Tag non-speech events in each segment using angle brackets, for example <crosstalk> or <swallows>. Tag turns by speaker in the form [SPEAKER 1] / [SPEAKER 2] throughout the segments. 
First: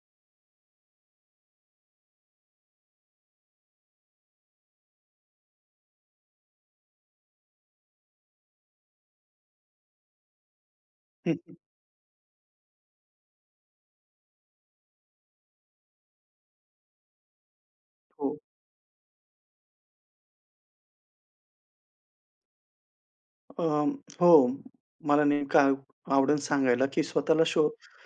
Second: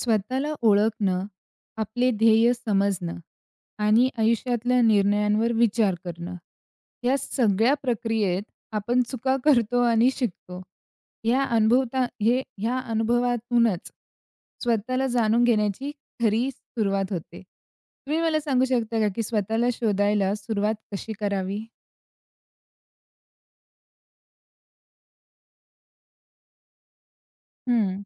[SPEAKER 1] स्वतःला ओळखणं, आपले ध्येय समजणं आणि आयुष्यातल्या निर्णयांवर विचार करणं, या सगळ्या प्रक्रियेत आपण चुका करतो आणि शिकतो. हे
[SPEAKER 2] हं, हं.
[SPEAKER 1] अनभवता, या अनुभवातूनच स्वतःला जाणून घेण्याची खरी सुरुवात होते. तुम्ही
[SPEAKER 2] हो.
[SPEAKER 1] मला सांगू शकता का, की स्वतःला शोधायला सुरुवात कशी करावी?
[SPEAKER 2] अ, हो, मला नेमकं आवडेल सांगायला, की स्वतःला शोध
[SPEAKER 1] हं.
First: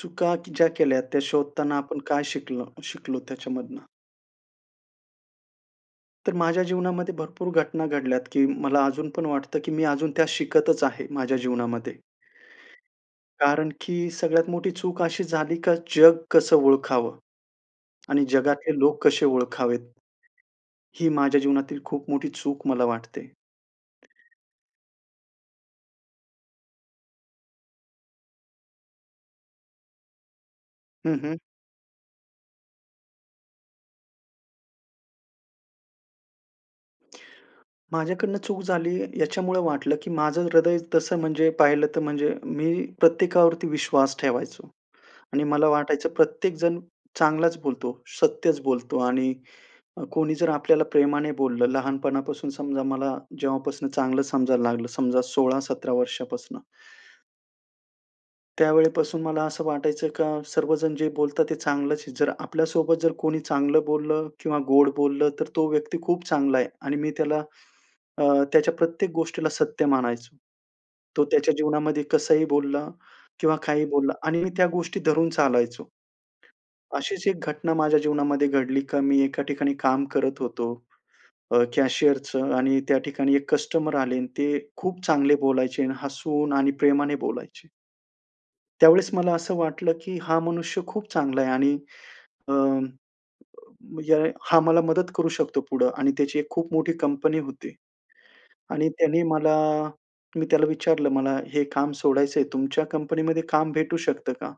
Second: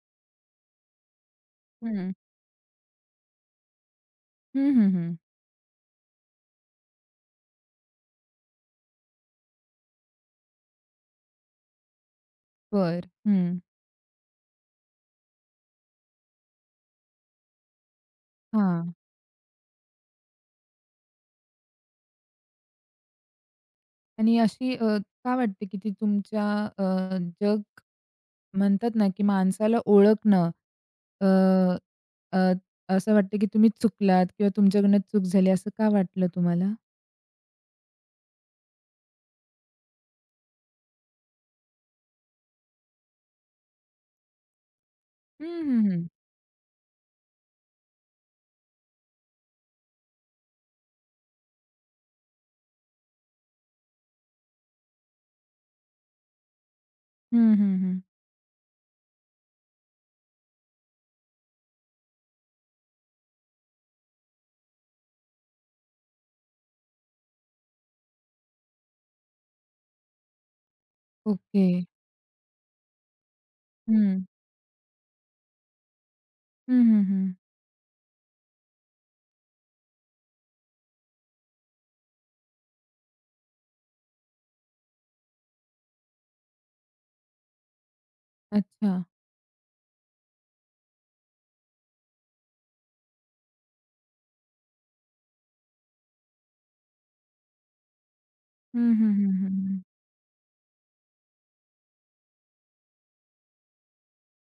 [SPEAKER 2] चुका ज्या केल्या, त्या शोधताना आपण
[SPEAKER 1] हं.
[SPEAKER 2] काय शिकलो शिकलो त्याच्यामधून?
[SPEAKER 1] हं, हं, हं.
[SPEAKER 2] तर माझ्या जीवनामध्ये भरपूर घटना घडल्यात, की मला अजून पण वाटतं, की मी अजून त्या शिकतच आहे, माझ्या जीवनामध्ये.
[SPEAKER 1] बरं, हं.
[SPEAKER 2] कारण की सगळ्यात मोठी चूक अशी झाली, का जग कसं ओळखावं? आणि जगातले
[SPEAKER 1] हां.
[SPEAKER 2] लोक कसे ओळखावेत? ही माझ्या जीवनातील खूप मोठी चूक मला वाटते.
[SPEAKER 1] आणि अशी अ, का वाटते की ती तुमच्या अ, जग म्हणतात ना, की माणसाला ओळखणं,
[SPEAKER 2] हं,
[SPEAKER 1] अ,
[SPEAKER 2] हं.
[SPEAKER 1] अ, असं वाटतं, की तुम्ही चुकलात किंवा तुमच्याकडून चूक झाली, असं का वाटलं तुम्हाला?
[SPEAKER 2] माझ्याकडनं चूक झाली, याच्यामुळं वाटलं, की माझं हृदय तसं म्हणजे पाहिलं तर, म्हणजे मी प्रत्येकावरती विश्वास ठेवायचो आणि
[SPEAKER 1] हं,
[SPEAKER 2] मला
[SPEAKER 1] हं, हं.
[SPEAKER 2] वाटायचं, प्रत्येकजण चांगलंच बोलतो, सत्यचं बोलतो आणि अ, कोणी जर आपल्याला प्रेमाने बोललं, लहानपणापासून समजा मला जेव्हापासून चांगलं समजायला लागलं, समजा 16-17 वर्षापासून.
[SPEAKER 1] हं, हं, हं.
[SPEAKER 2] त्यावेळेपासून मला असं वाटायचं, का सर्वजण जे बोलतात, ते चांगलंच आहे. जर आपल्या सोबत जर कोणी चांगलं बोललं किंवा गोड बोललं, तर तो व्यक्ती खूप चांगला आहे आणि मी त्याला, अ, त्याच्या प्रत्येक गोष्टीला सत्य मानायचो. तो त्याच्या
[SPEAKER 1] ओके.
[SPEAKER 2] जीवनामध्ये कसंही बोलला किंवा काहीही बोलला
[SPEAKER 1] हं.
[SPEAKER 2] आणि मी त्या गोष्टी धरून चालायचो.
[SPEAKER 1] हं, हं,
[SPEAKER 2] अशीच
[SPEAKER 1] हं.
[SPEAKER 2] एक घटना माझ्या जीवनामध्ये घडली, का मी एका ठिकाणी काम करत होतो, अ, कॅशियरचं आणि त्या ठिकाणी एक कस्टमर आले आणि ते खूप चांगले बोलायचे आणि हसून आणि प्रेमाने बोलायचे.
[SPEAKER 1] अच्छा.
[SPEAKER 2] त्यावेळेस मला असं वाटलं, की हां, मनुष्य खूप चांगला आहे आणि अ, येळे हा मला मदत करू शकतो पुढं आणि त्याची एक खूप मोठी कंपनी होती.
[SPEAKER 1] हं,
[SPEAKER 2] आणि
[SPEAKER 1] हं,
[SPEAKER 2] त्याने
[SPEAKER 1] हं, हं,
[SPEAKER 2] मला
[SPEAKER 1] हं.
[SPEAKER 2] मी त्याला विचारलं, "मला हे काम सोडायचंय, तुमच्या कंपनीमध्ये काम भेटू शकतं का?"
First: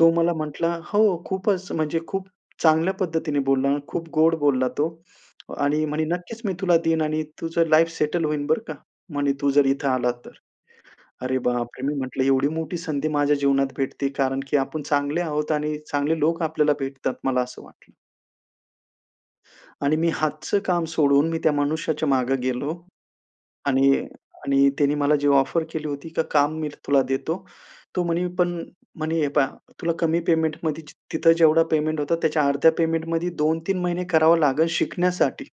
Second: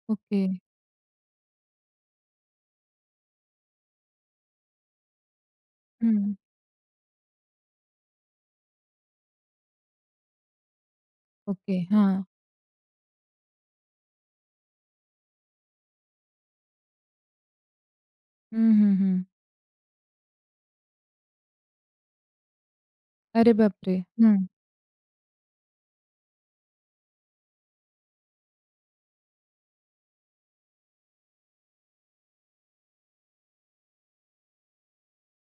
[SPEAKER 2] तो मला
[SPEAKER 1] ओके.
[SPEAKER 2] म्हंटला, "हो." खूपच, म्हणजे खूप चांगल्या पद्धतीने बोलला, खूप गोड बोलला तो आणि म्हणे,
[SPEAKER 1] हं.
[SPEAKER 2] "नक्कीच मी तुला देईन आणि तुझं लाईफ सेटल होईल, बरं का, म्हणे तू जर इथे आलात तर." अरे
[SPEAKER 1] ओके,
[SPEAKER 2] बापरे, मी
[SPEAKER 1] हां.
[SPEAKER 2] म्हंटलं, "एवढी मोठी संधी माझ्या जीवनात भेटते, कारण की आपण चांगले आहोत आणि चांगले लोक आपल्याला भेटतात." मला असं वाटलं.
[SPEAKER 1] हं, हं, हं.
[SPEAKER 2] आणि मी हातच काम सोडून, मी त्या मनुष्याच्या मागं गेलो.
[SPEAKER 1] अरे, बापरे!
[SPEAKER 2] आणि
[SPEAKER 1] हं.
[SPEAKER 2] आणि त्यानी मला जी ऑफर केली होती, का काम मी तुला देतो. तो म्हणी पण म्हणी, "हे पहा, तुला कमी पेमेंटमध्ये जी तिथं जेवढं पेमेंट होता, त्याच्या अर्ध्या पेमेंटमध्ये 2-3 महिने करावं लागेल, शिकण्यासाठी."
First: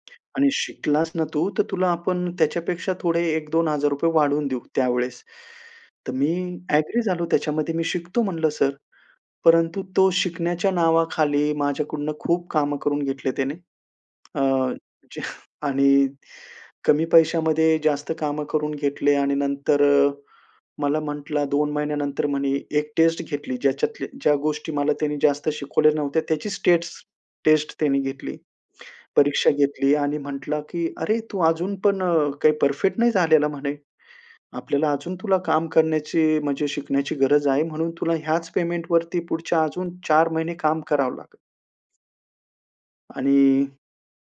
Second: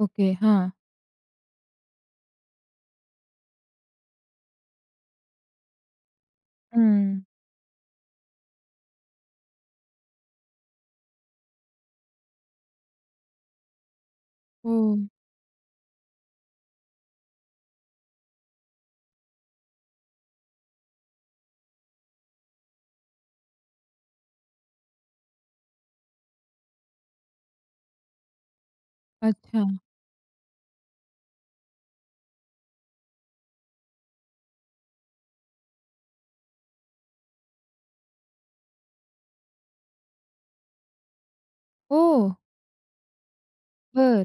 [SPEAKER 1] ओके.
[SPEAKER 2] "आणि
[SPEAKER 1] हां.
[SPEAKER 2] शिकलास ना तू, तर तुला आपण त्याच्यापेक्षा थोडे ₹1000-₹2000 वाढवून देऊ, त्यावेळेस." तर मी ॲग्री झालो
[SPEAKER 1] हं.
[SPEAKER 2] त्याच्यामध्ये, मी शिकतो म्हणलं सर. परंतु तो शिकण्याच्या नावाखाली माझ्याकडून खूप कामं करून घेतले त्याने, अ,
[SPEAKER 1] हो.
[SPEAKER 2] जे आणि कमी पैशामध्ये जास्त कामं करून घेतले. आणि नंतर अ, मला म्हटला, 2 महिन्यानंतर म्हणे एक टेस्ट घेतली, ज्याच्यातल्या ज्या गोष्टी मला त्याने जास्त शिकवल्या नव्हत्या, त्याचीच स्टेट्स टेस्ट त्यांनी घेतली, परीक्षा
[SPEAKER 1] अच्छा.
[SPEAKER 2] घेतली आणि म्हटला, की "अरे, तू अजून पण अ, काही परफेक्ट नाही झालेला," म्हणे. "आपल्याला अजून तुला काम करण्याची, म्हणजे शिकण्याची गरज आहे, म्हणून तुला ह्याच पेमेंटवरती पुढच्या अजून 4 महिने काम करावं लागेल."
[SPEAKER 1] ओह!
[SPEAKER 2] आणि.
[SPEAKER 1] बरं.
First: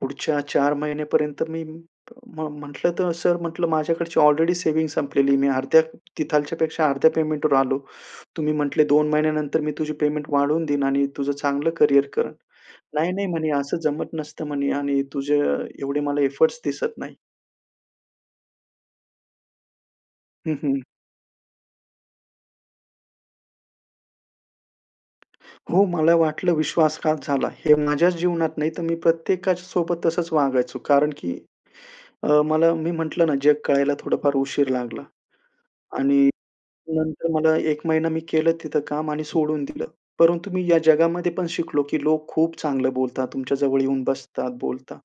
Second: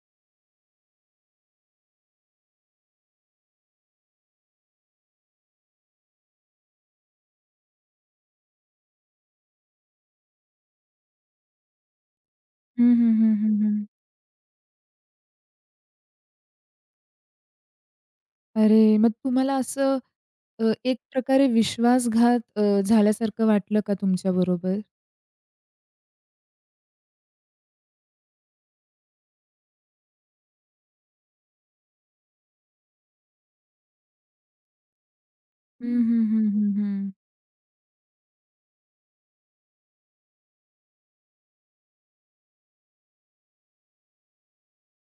[SPEAKER 2] पुढच्या 4 महिन्यापर्यंत मी म्ह म्हटलं, तर, "सर" म्हंटलं, "माझ्याकडची ऑलरेडी सेव्हिंग संपलेली. मी अर्ध्या तिथल्यापेक्षा अर्ध्या पेमेंटवर आलो. तुम्ही म्हटले, "2 महिन्यानंतर मी तुझी पेमेंट वाढवून देईन आणि तुझं चांगलं करियर करेन.'"
[SPEAKER 1] हं, हं,
[SPEAKER 2] "नाही, नाही,"
[SPEAKER 1] हं,
[SPEAKER 2] म्हणे,
[SPEAKER 1] हं,
[SPEAKER 2] "असं
[SPEAKER 1] हं.
[SPEAKER 2] जमत नसतं" म्हणे, "आणि तुझे एवढे मला एफोर्ट्स दिसत नाही."
[SPEAKER 1] अरे, मग तुम्हाला असं
[SPEAKER 2] हं,
[SPEAKER 1] अ,
[SPEAKER 2] हं.
[SPEAKER 1] एक प्रकारे विश्वासघात अ, झाल्यासारखं वाटलं का तुमच्याबरोबर?
[SPEAKER 2] हो, मला वाटलं, विश्वासघात झाला, हे माझ्याच जीवनात नाही, तर मी प्रत्येकाच्या सोबत तसंच वागायचो, कारण की अ, मला मी म्हंटलं ना, जग कळायला थोडा-फार उशीर लागला.
[SPEAKER 1] हं, हं,
[SPEAKER 2] आणि
[SPEAKER 1] हं, हं, हं.
[SPEAKER 2] नंतर मला, 1 महिना मी केलं तिथं काम आणि सोडून दिलं. परंतु मी या जगामध्ये पण शिकलो, की लोक खूप चांगलं बोलतात, तुमच्या जवळ येऊन बसतात, बोलतात,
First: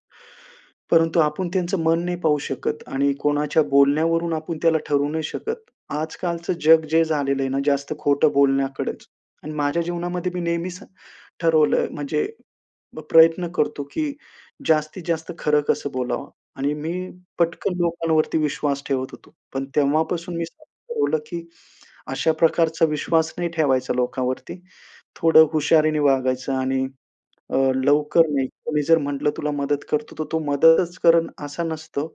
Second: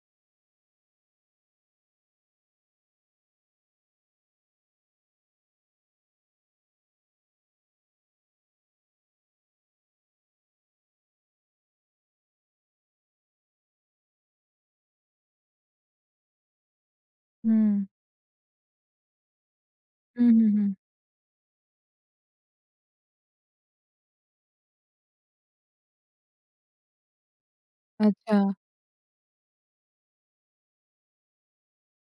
[SPEAKER 2] परंतु आपण त्यांचं मन नाही पाहू शकत आणि कोणाच्या बोलण्यावरून आपण त्याला ठरवू नाही शकत. आजकालचं जग जे झालेलं आहे ना, जास्त खोटं बोलण्याकडेच आणि माझ्या जीवनामध्ये मी नेहमीच ठरवलंय, म्हणजे, प्रयत्न करतो, की जास्तीत जास्त खरं कसं बोलावं आणि मी पटकन
[SPEAKER 1] हं.
[SPEAKER 2] लोकांवरती विश्वास ठेवत होतो, पण
[SPEAKER 1] हं,
[SPEAKER 2] तेव्हापासून मी
[SPEAKER 1] हं, हं.
[SPEAKER 2] ठरवलं, की अशा प्रकारचा विश्वास नाही ठेवायचा लोकांवरती, थोडं हुशारीने वागायचं आणि अ, लवकर नाही.
[SPEAKER 1] अच्छा.
[SPEAKER 2] कोणी जर म्हटलं, तुला मदत करतो, तर तो मदतच करल, असा नसतो,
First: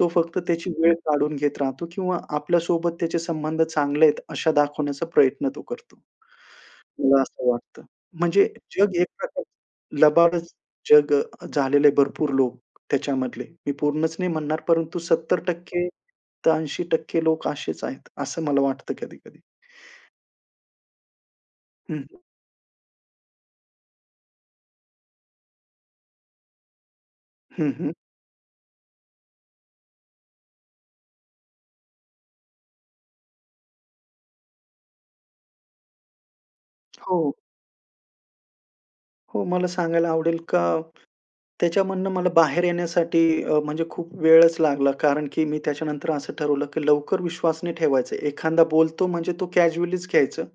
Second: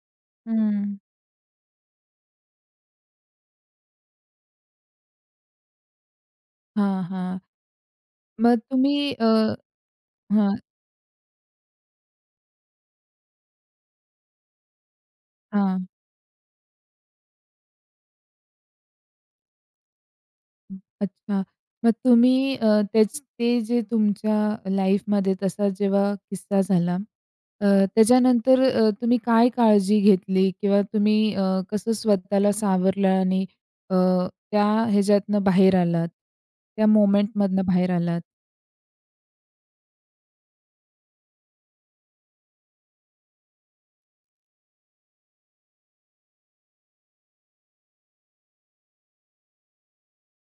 [SPEAKER 2] तो फक्त त्याची वेळ
[SPEAKER 1] हं.
[SPEAKER 2] काढून घेत राहतो किंवा आपल्या सोबत त्याचे संबंध चांगले आहेत, अशा दाखवण्याचा प्रयत्न तो करतो.
[SPEAKER 1] हां,
[SPEAKER 2] मला
[SPEAKER 1] हां.
[SPEAKER 2] असं वाटतं, म्हणजे
[SPEAKER 1] मग
[SPEAKER 2] जग एक
[SPEAKER 1] तुम्ही अ
[SPEAKER 2] प्रकारचं लबाडच
[SPEAKER 1] हां.
[SPEAKER 2] जग झालेले, भरपूर लोक त्याच्यामधले, मी पूर्णच नाही म्हणणार, परंतु सत्तर
[SPEAKER 1] हां.
[SPEAKER 2] टक्के तर 80% लोक असेच आहेत, असं मला वाटतं कधी-कधी.
[SPEAKER 1] हं, अच्छा. मग
[SPEAKER 2] हं, हं.
[SPEAKER 1] तुम्ही अ, तेचं, ते जे तुमच्या लाइफमध्ये तसा जेव्हा किस्सा झाला, अ,
[SPEAKER 2] हं, हं.
[SPEAKER 1] त्याच्यानंतर अ, तुम्ही काय काळजी घेतली किंवा तुम्ही अ, कसं स्वतःला सावरलं आणि अ, त्या ह्याच्यातनं बाहेर आलात? त्या
[SPEAKER 2] हो.
[SPEAKER 1] मोमेंटमधनं बाहेर आलात?
[SPEAKER 2] हो, मला सांगायला आवडेल का, त्याच्यामधनं मला बाहेर येण्यासाठी अ, म्हणजे खूप वेळच लागला, कारण की मी त्याच्यानंतर, असं ठरवलं की लवकर विश्वास नाही ठेवायचं. एखांदा बोलतो म्हणजे तो कॅज्युअलीच घ्यायचं,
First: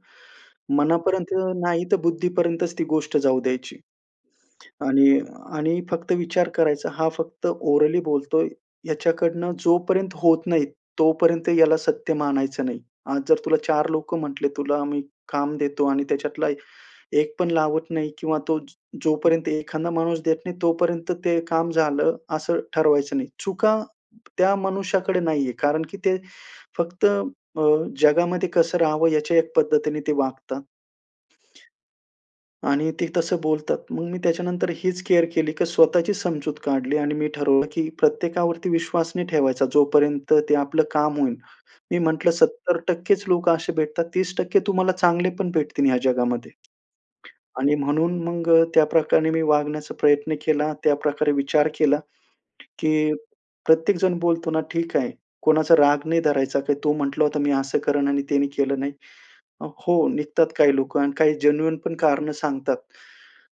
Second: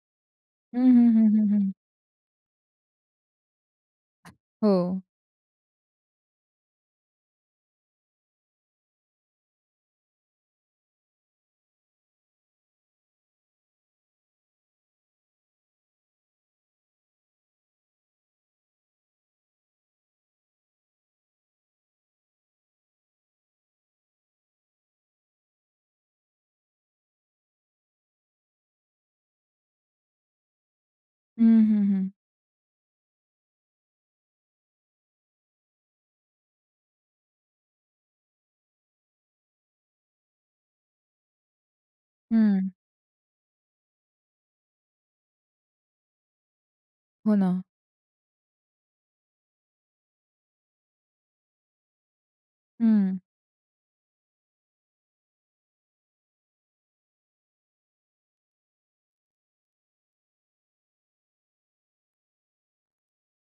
[SPEAKER 1] हं, हं, हं,
[SPEAKER 2] मनापर्यंत
[SPEAKER 1] हं, हं.
[SPEAKER 2] नाहीतर, बुद्धीपर्यंतच ती गोष्ट जाऊ द्यायची.
[SPEAKER 1] हो.
[SPEAKER 2] आणि आणि फक्त विचार करायचा, हा फक्त ओरली बोलतो आहे, ह्याच्याकडनं जोपर्यंत होत नाही, तोपर्यंत याला सत्य मानायचं नाही. आज जर तुला चार लोकं म्हंटले, तुला आम्ही काम देतो आणि त्याच्यातला एक पण लावत नाही किंवा तो, जोपर्यंत एखादा माणूस देत नाही, तोपर्यंत ते काम झालं असं ठरवायचं नाही. चुका, त्या मनुष्याकडे नाही आहे, कारण की ते फक्त अ, जगामध्ये कसं राहावं याच्या एक पद्धतीने ते वागता.
[SPEAKER 1] हं, हं, हं.
[SPEAKER 2] आणि ते तसं बोलतात. मग मी त्याच्यानंतर हीच केअर केली, की स्वतःची समजूत काढली आणि मी ठरवलं की प्रत्येकावरती विश्वास नाही ठेवायचा. जोपर्यंत ते आपलं काम होईल. मी म्हंटलं,
[SPEAKER 1] हं.
[SPEAKER 2] 70%च लोक असे भेटतात, 30% तुम्हाला चांगले पण, भेटतील ह्या जगामध्ये.
[SPEAKER 1] हो, ना.
[SPEAKER 2] आणि म्हणून मग अ, त्याप्रकारे मी वागण्याचा प्रयत्न केला त्याप्रकारे विचार केला, की
[SPEAKER 1] हं.
[SPEAKER 2] प्रत्येक जण बोलतो ना, "ठीक आहे, कोणाचा राग नाही धरायचा काय" तो म्हंटला होता, मी असं करेन आणि ते केलं नाही. अ, हो निघतात काही लोकं आणि काही जेन्युइनपण कारणं सांगतात.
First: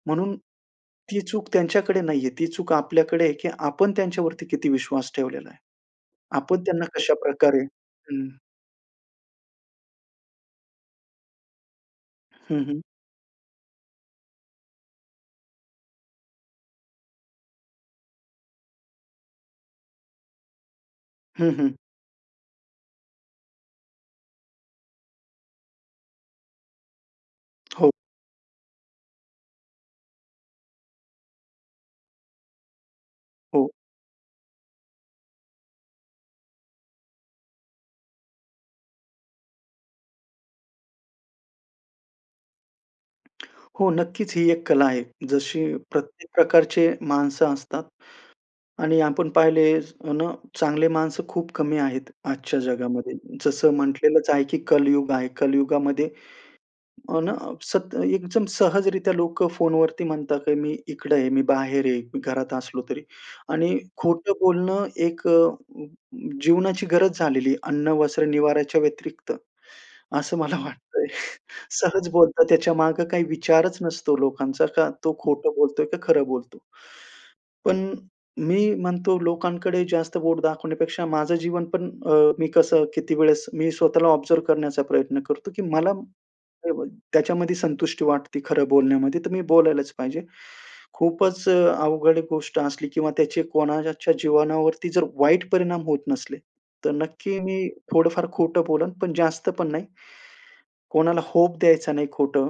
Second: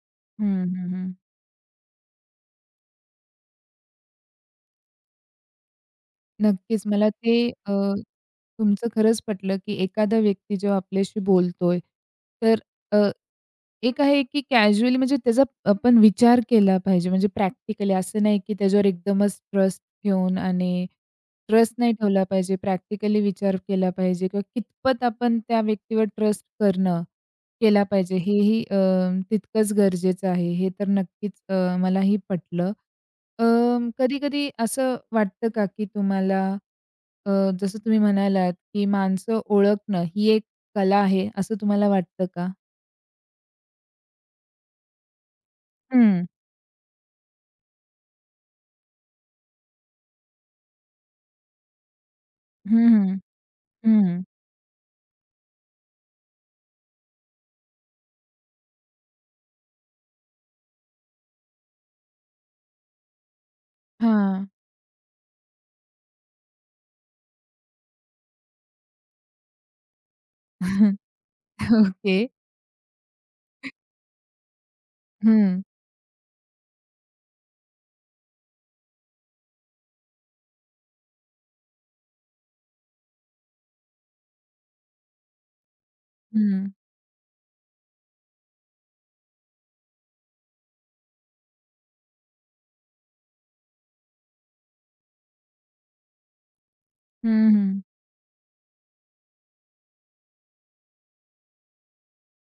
[SPEAKER 2] म्हणून
[SPEAKER 1] हं, हं, हं.
[SPEAKER 2] ती चूक त्यांच्याकडे नाही आहे, ती चूक आपल्याकडे आहे, की आपण त्यांच्यावरती किती विश्वास ठेवलेला आहे. आपण
[SPEAKER 1] नक्कीच.
[SPEAKER 2] त्यांना
[SPEAKER 1] मला ते
[SPEAKER 2] कशाप्रकारे
[SPEAKER 1] अ,
[SPEAKER 2] हं.
[SPEAKER 1] तुमचं खरंच पटलं, की एखादा व्यक्ती जेव्हा आपल्याशी बोलतो आहे, तर
[SPEAKER 2] हं, हं.
[SPEAKER 1] अ, एक आहे की कॅज्युअली म्हणजे त्याचा आपण विचार केला पाहिजे, म्हणजे प्रॅक्टिकली असं नाही की त्याच्यावर एकदमच ट्रस्ट ठेऊन आणि
[SPEAKER 2] हं,
[SPEAKER 1] ट्रस्ट
[SPEAKER 2] हं.
[SPEAKER 1] नाही ठेवला पाहिजे. प्रॅक्टिकली विचार केला पाहिजे किंवा कितपत आपण त्या व्यक्तीवर ट्रस्ट करणं केला
[SPEAKER 2] हो.
[SPEAKER 1] पाहिजे हेही अ, तितकंच गरजेचं आहे, हे तर नक्कीच अ, मलाही पटलं. अ,
[SPEAKER 2] हो.
[SPEAKER 1] कधी-कधी असं वाटतं का, की तुम्हाला अ, जसं तुम्ही म्हणालात की माणसं ओळखणं ही एक कला आहे, असं तुम्हाला वाटतं का?
[SPEAKER 2] हो. नक्कीच. ही एक कला आहे. जशी
[SPEAKER 1] हं.
[SPEAKER 2] प्रत्येक प्रकारचे माणसं असतात आणि आपण पाहिले अन चांगले माणसं खूप कमी आहेत आजच्या
[SPEAKER 1] हं,
[SPEAKER 2] जगामध्ये.
[SPEAKER 1] हं,
[SPEAKER 2] जसं
[SPEAKER 1] हं.
[SPEAKER 2] म्हटलेलंच आहे, की कलयुग आहे, कलयुगामध्ये अन सत एकदम सहजरीत्या लोकं फोनवरती म्हणतात, की मी इकडं आहे, मी बाहेर आहे, मी घरात असलो तरी आणि खोटं
[SPEAKER 1] हां.
[SPEAKER 2] बोलणं एक अ, अ, अ, जीवनाची गरज झालेली आहे. अन्न, वस्त्र, निवार्‍याच्या व्यतिरिक्त असं मला
[SPEAKER 1] <laughs>
[SPEAKER 2] वाटतंय. सहज
[SPEAKER 1] ओके.
[SPEAKER 2] बोलतात, त्याच्यामागे काही
[SPEAKER 1] <chuckles>
[SPEAKER 2] विचारच नसतो लोकांचा का तो खोटं
[SPEAKER 1] हं.
[SPEAKER 2] बोलतोय? का खरं बोलतोय? पण मी म्हणतो, लोकांकडे जास्त बोट दाखवण्यापेक्षा माझं जीवन पण, अ, मी कसं किती वेळेस मी स्वतःला ऑब्झर्व्ह करण्याचा प्रयत्न करतो, की मला
[SPEAKER 1] हं.
[SPEAKER 2] स्टेबल त्याच्यामध्ये संतुष्टी वाटते खरं बोलण्यामध्ये. तर मी बोलायलाच पाहिजे. खूपच अ, अवघड गोष्ट असली किंवा त्याचे कोणाच्या जीवनावरती जर वाईट परिणाम होत नसले, तर
[SPEAKER 1] हं,
[SPEAKER 2] नक्की मी
[SPEAKER 1] हं.
[SPEAKER 2] थोडंफार खोटं बोलेन, पण जास्त पण नाही. कोणाला होप द्यायचा नाही खोटं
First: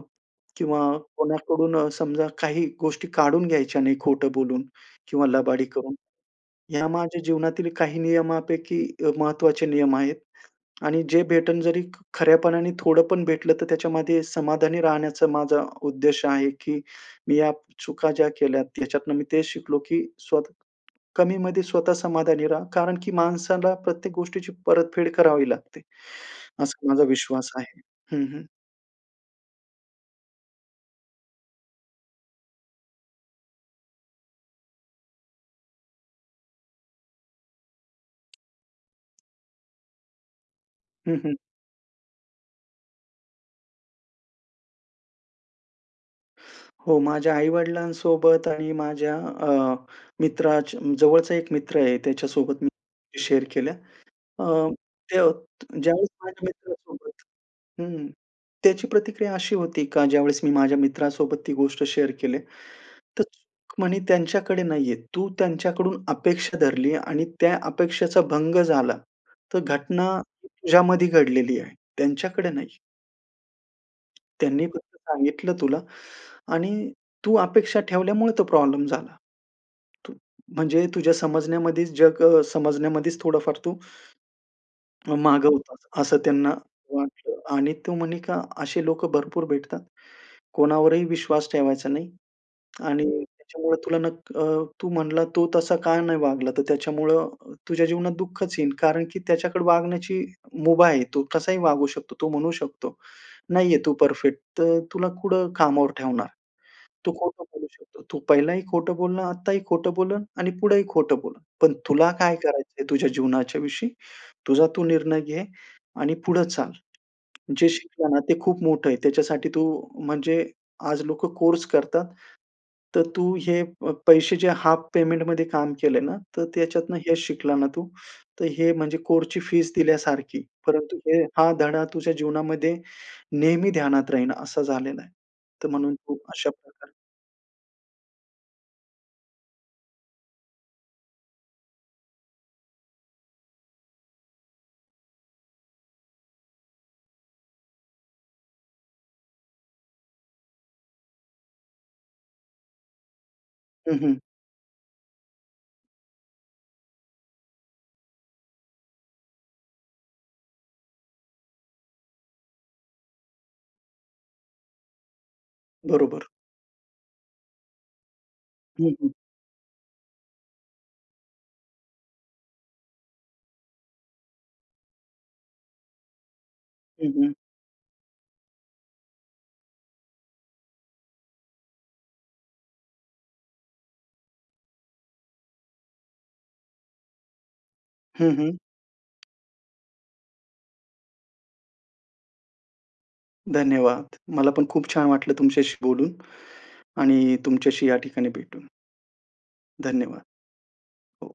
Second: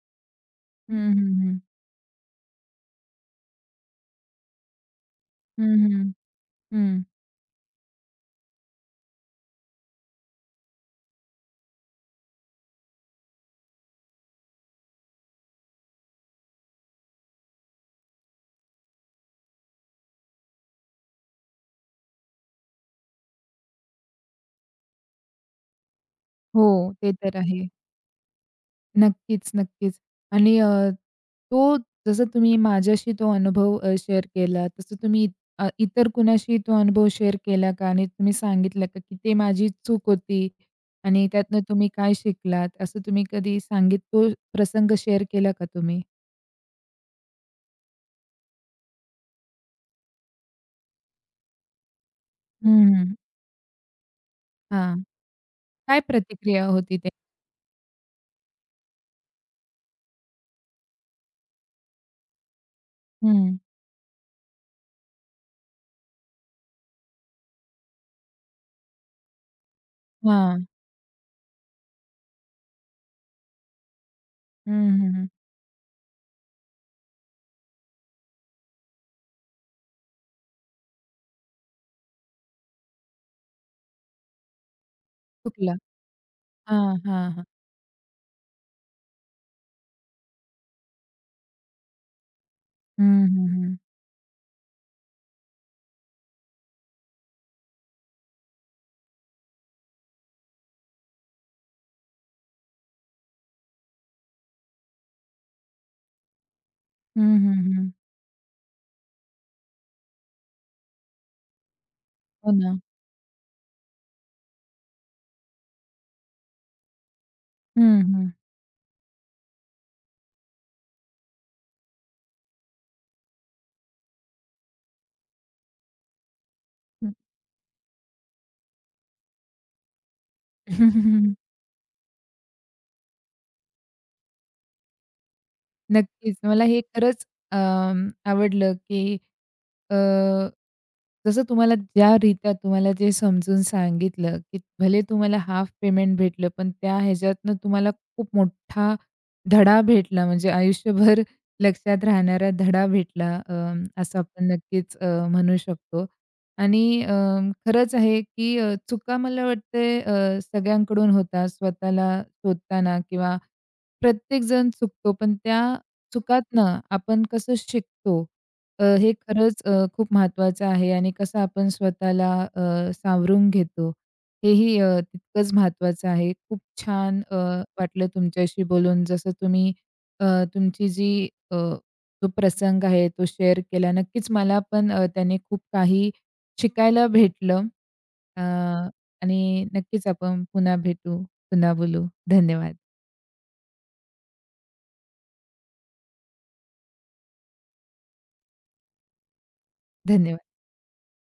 [SPEAKER 2] किंवा
[SPEAKER 1] हं, हं, हं.
[SPEAKER 2] कोणाकडून अ, समजा काही गोष्टी काढून घ्यायच्या नाही खोटं बोलून किंवा
[SPEAKER 1] हं,
[SPEAKER 2] लबाडी करून.
[SPEAKER 1] हं,
[SPEAKER 2] ह्या
[SPEAKER 1] हं.
[SPEAKER 2] माझ्या जीवनातील काही नियमांपैकी अ, महत्त्वाचे नियम आहेत. आणि जे भेटलं जरी खऱ्यापणाने थोडं पण भेटलं, तर त्याच्यामध्ये समाधानी राहण्याचा माझा उद्देश आहे, की मी या चुका ज्या केल्यात याच्यातून मी तेच शिकलो, की स्वतः कमीमध्ये स्वतः समाधानी रहा. कारण की माणसाला प्रत्येक गोष्टीची परतफेड करावी लागते. असा
[SPEAKER 1] हो.
[SPEAKER 2] माझा
[SPEAKER 1] ते तर
[SPEAKER 2] विश्वास
[SPEAKER 1] आहे.
[SPEAKER 2] आहे. हं, हं.
[SPEAKER 1] नक्कीच, नक्कीच.आणि अ, तो जसं तुम्ही माझ्याशी तो अनुभव अ, शेअर केलात, तसं तुम्ही अ, इतर कुणाशी तो अनुभव शेअर केला का? आणि तुम्ही सांगितलं का की ते माझी चूक होती
[SPEAKER 2] हं.
[SPEAKER 1] आणि
[SPEAKER 2] हं.
[SPEAKER 1] त्यातनं तुम्ही काय शिकलात? असं तुम्ही कधी सांगी तो प्रसंग शेअर केला का तुम्ही?
[SPEAKER 2] हो, माझ्या आई-वडिलांसोबत आणि माझ्या अ, मित्राच्या जवळचा एक मित्र आहे, त्याच्यासोबत मी
[SPEAKER 1] हं, हं.
[SPEAKER 2] शेअर केल्या. अ,
[SPEAKER 1] हां.
[SPEAKER 2] <unintelligible>
[SPEAKER 1] काय
[SPEAKER 2] ज्यावेळेस माझ्या
[SPEAKER 1] प्रतिक्रिया होती ते?
[SPEAKER 2] मित्रासोबत हं, त्याची प्रतिक्रिया अशी होती का ज्यावेळेस मी माझ्या मित्रासोबत ती गोष्ट शेअर केली, तर
[SPEAKER 1] हं.
[SPEAKER 2] सुख म्हणे त्यांच्याकडे नाहीये. तू त्यांच्याकडून अपेक्षा धरली आणि त्या अपेक्षेचा भंग झाला, तर घटना
[SPEAKER 1] हां.
[SPEAKER 2] तुझ्यामध्ये घडलेली आहे, त्यांच्याकडे नाही. त्यांनी
[SPEAKER 1] हं,
[SPEAKER 2] फक्त
[SPEAKER 1] हं, हं.
[SPEAKER 2] सांगितलं तुला आणि तू अपेक्षा ठेवल्यामुळे तो प्रॉब्लेम झाला. तू म्हणजे तुझ्या समजण्यामध्येच जग समजण्यामध्येच थोडंफार तू, <swallows> माग
[SPEAKER 1] कुठला?
[SPEAKER 2] होतास असं त्यांना
[SPEAKER 1] हां, हां,
[SPEAKER 2] वाटलं.
[SPEAKER 1] हां.
[SPEAKER 2] आणि तू म्हणे का, असे लोकं भरपूर भेटतात. कोणावरही विश्वास ठेवायचा नाही.
[SPEAKER 1] हं,
[SPEAKER 2] आणि
[SPEAKER 1] हं, हं.
[SPEAKER 2] त्याच्यामुळे तुला न अ, तू म्हणाला तो तसा काय नाही वागला, तर त्याच्यामुळं तुझ्या जीवनात दुःखच येईल. कारण की त्याच्याकडे वागण्याची मुभा आहे. तो कसाही वागू शकतो. तो म्हणू शकतो, नाहीये तू परफेक्ट, तर तुला कुठं कामावर ठेवणार? तू
[SPEAKER 1] हं,
[SPEAKER 2] खोटं
[SPEAKER 1] हं,
[SPEAKER 2] बोलू
[SPEAKER 1] हं.
[SPEAKER 2] शकतोस. तू पहिलंही खोटं बोलणं, आत्ताही खोटं बोललं आणि पुढंही खोटं बोल. पण तुला काय
[SPEAKER 1] हो ना.
[SPEAKER 2] करायचंय तुझ्या जीवनाच्या विषयी, तुझा तू निर्णय घे आणि पुढं चाल. जे
[SPEAKER 1] हं,
[SPEAKER 2] शिकलं ना,
[SPEAKER 1] हं.
[SPEAKER 2] ते खूप मोठं आहे. त्याच्यासाठी तू म्हणजे आज लोकं कोर्स करतात. तर तू हे पैसे जे हाफ पेमेंटमध्ये काम केले ना, तर त्याच्यातून
[SPEAKER 1] हं.
[SPEAKER 2] हेच शिकला ना तू. तर हे म्हणजे कोर्सची फीज दिल्यासारखी. परंतु हे
[SPEAKER 1] <chuckles>
[SPEAKER 2] हा धडा तुझ्या जीवनामध्ये नेहमी ध्यानात राहील असं झालेलं आहे. तर म्हणून खूप
[SPEAKER 1] नक्कीच.
[SPEAKER 2] अशा
[SPEAKER 1] मला हे
[SPEAKER 2] प्रकारे
[SPEAKER 1] खरंच अं, आवडलं की अ, जसं तुम्हाला ज्या रीत्या तुम्हाला ते समजून सांगितलं, की भले तुम्हाला हाफ पेमेंट भेटलं. पण त्या ह्याच्यातनं तुम्हाला खूप मोठा धडा भेटला म्हणजे आयुष्यभर लक्षात राहणारा धडा भेटला. अं,
[SPEAKER 2] हं, हं.
[SPEAKER 1] असं आपण नक्कीच अ, म्हणू शकतो आणि अं, खरंच आहे की चुका मला वाटते अ, सगळ्यांकडून होतात स्वतःला शोधताना किंवा प्रत्येक जण चुकतो. पण त्या
[SPEAKER 2] बरोबर.
[SPEAKER 1] चुकातनं आपण कसं शिकतो अ,
[SPEAKER 2] हं,
[SPEAKER 1] हे
[SPEAKER 2] हं.
[SPEAKER 1] खरंच अ, खूप महत्त्वाचं आहे आणि कसं आपण स्वतःला अ, सावरून घेतो हेही अ, तितकंच महत्त्वाचं आहे. खूप
[SPEAKER 2] हं,
[SPEAKER 1] छान
[SPEAKER 2] हं.
[SPEAKER 1] अ, वाटलं तुमच्याशी बोलून. जसं तुम्ही अ, तुमची जी अ, तो प्रसंग आहे, तो शेअर केला. नक्कीच मला पण अ, त्याने खूप काही शिकायला भेटलं
[SPEAKER 2] हं, हं.
[SPEAKER 1] आणि अ, नक्कीच आपण पुन्हा भेटू, पुन्हा बोलू, धन्यवाद.
[SPEAKER 2] धन्यवाद. मला पण खूप छान वाटलं तुमच्याशी बोलून आणि तुमच्याशी या ठिकाणी भेटून. धन्यवाद.
[SPEAKER 1] धन्यवाद.
[SPEAKER 2] हो.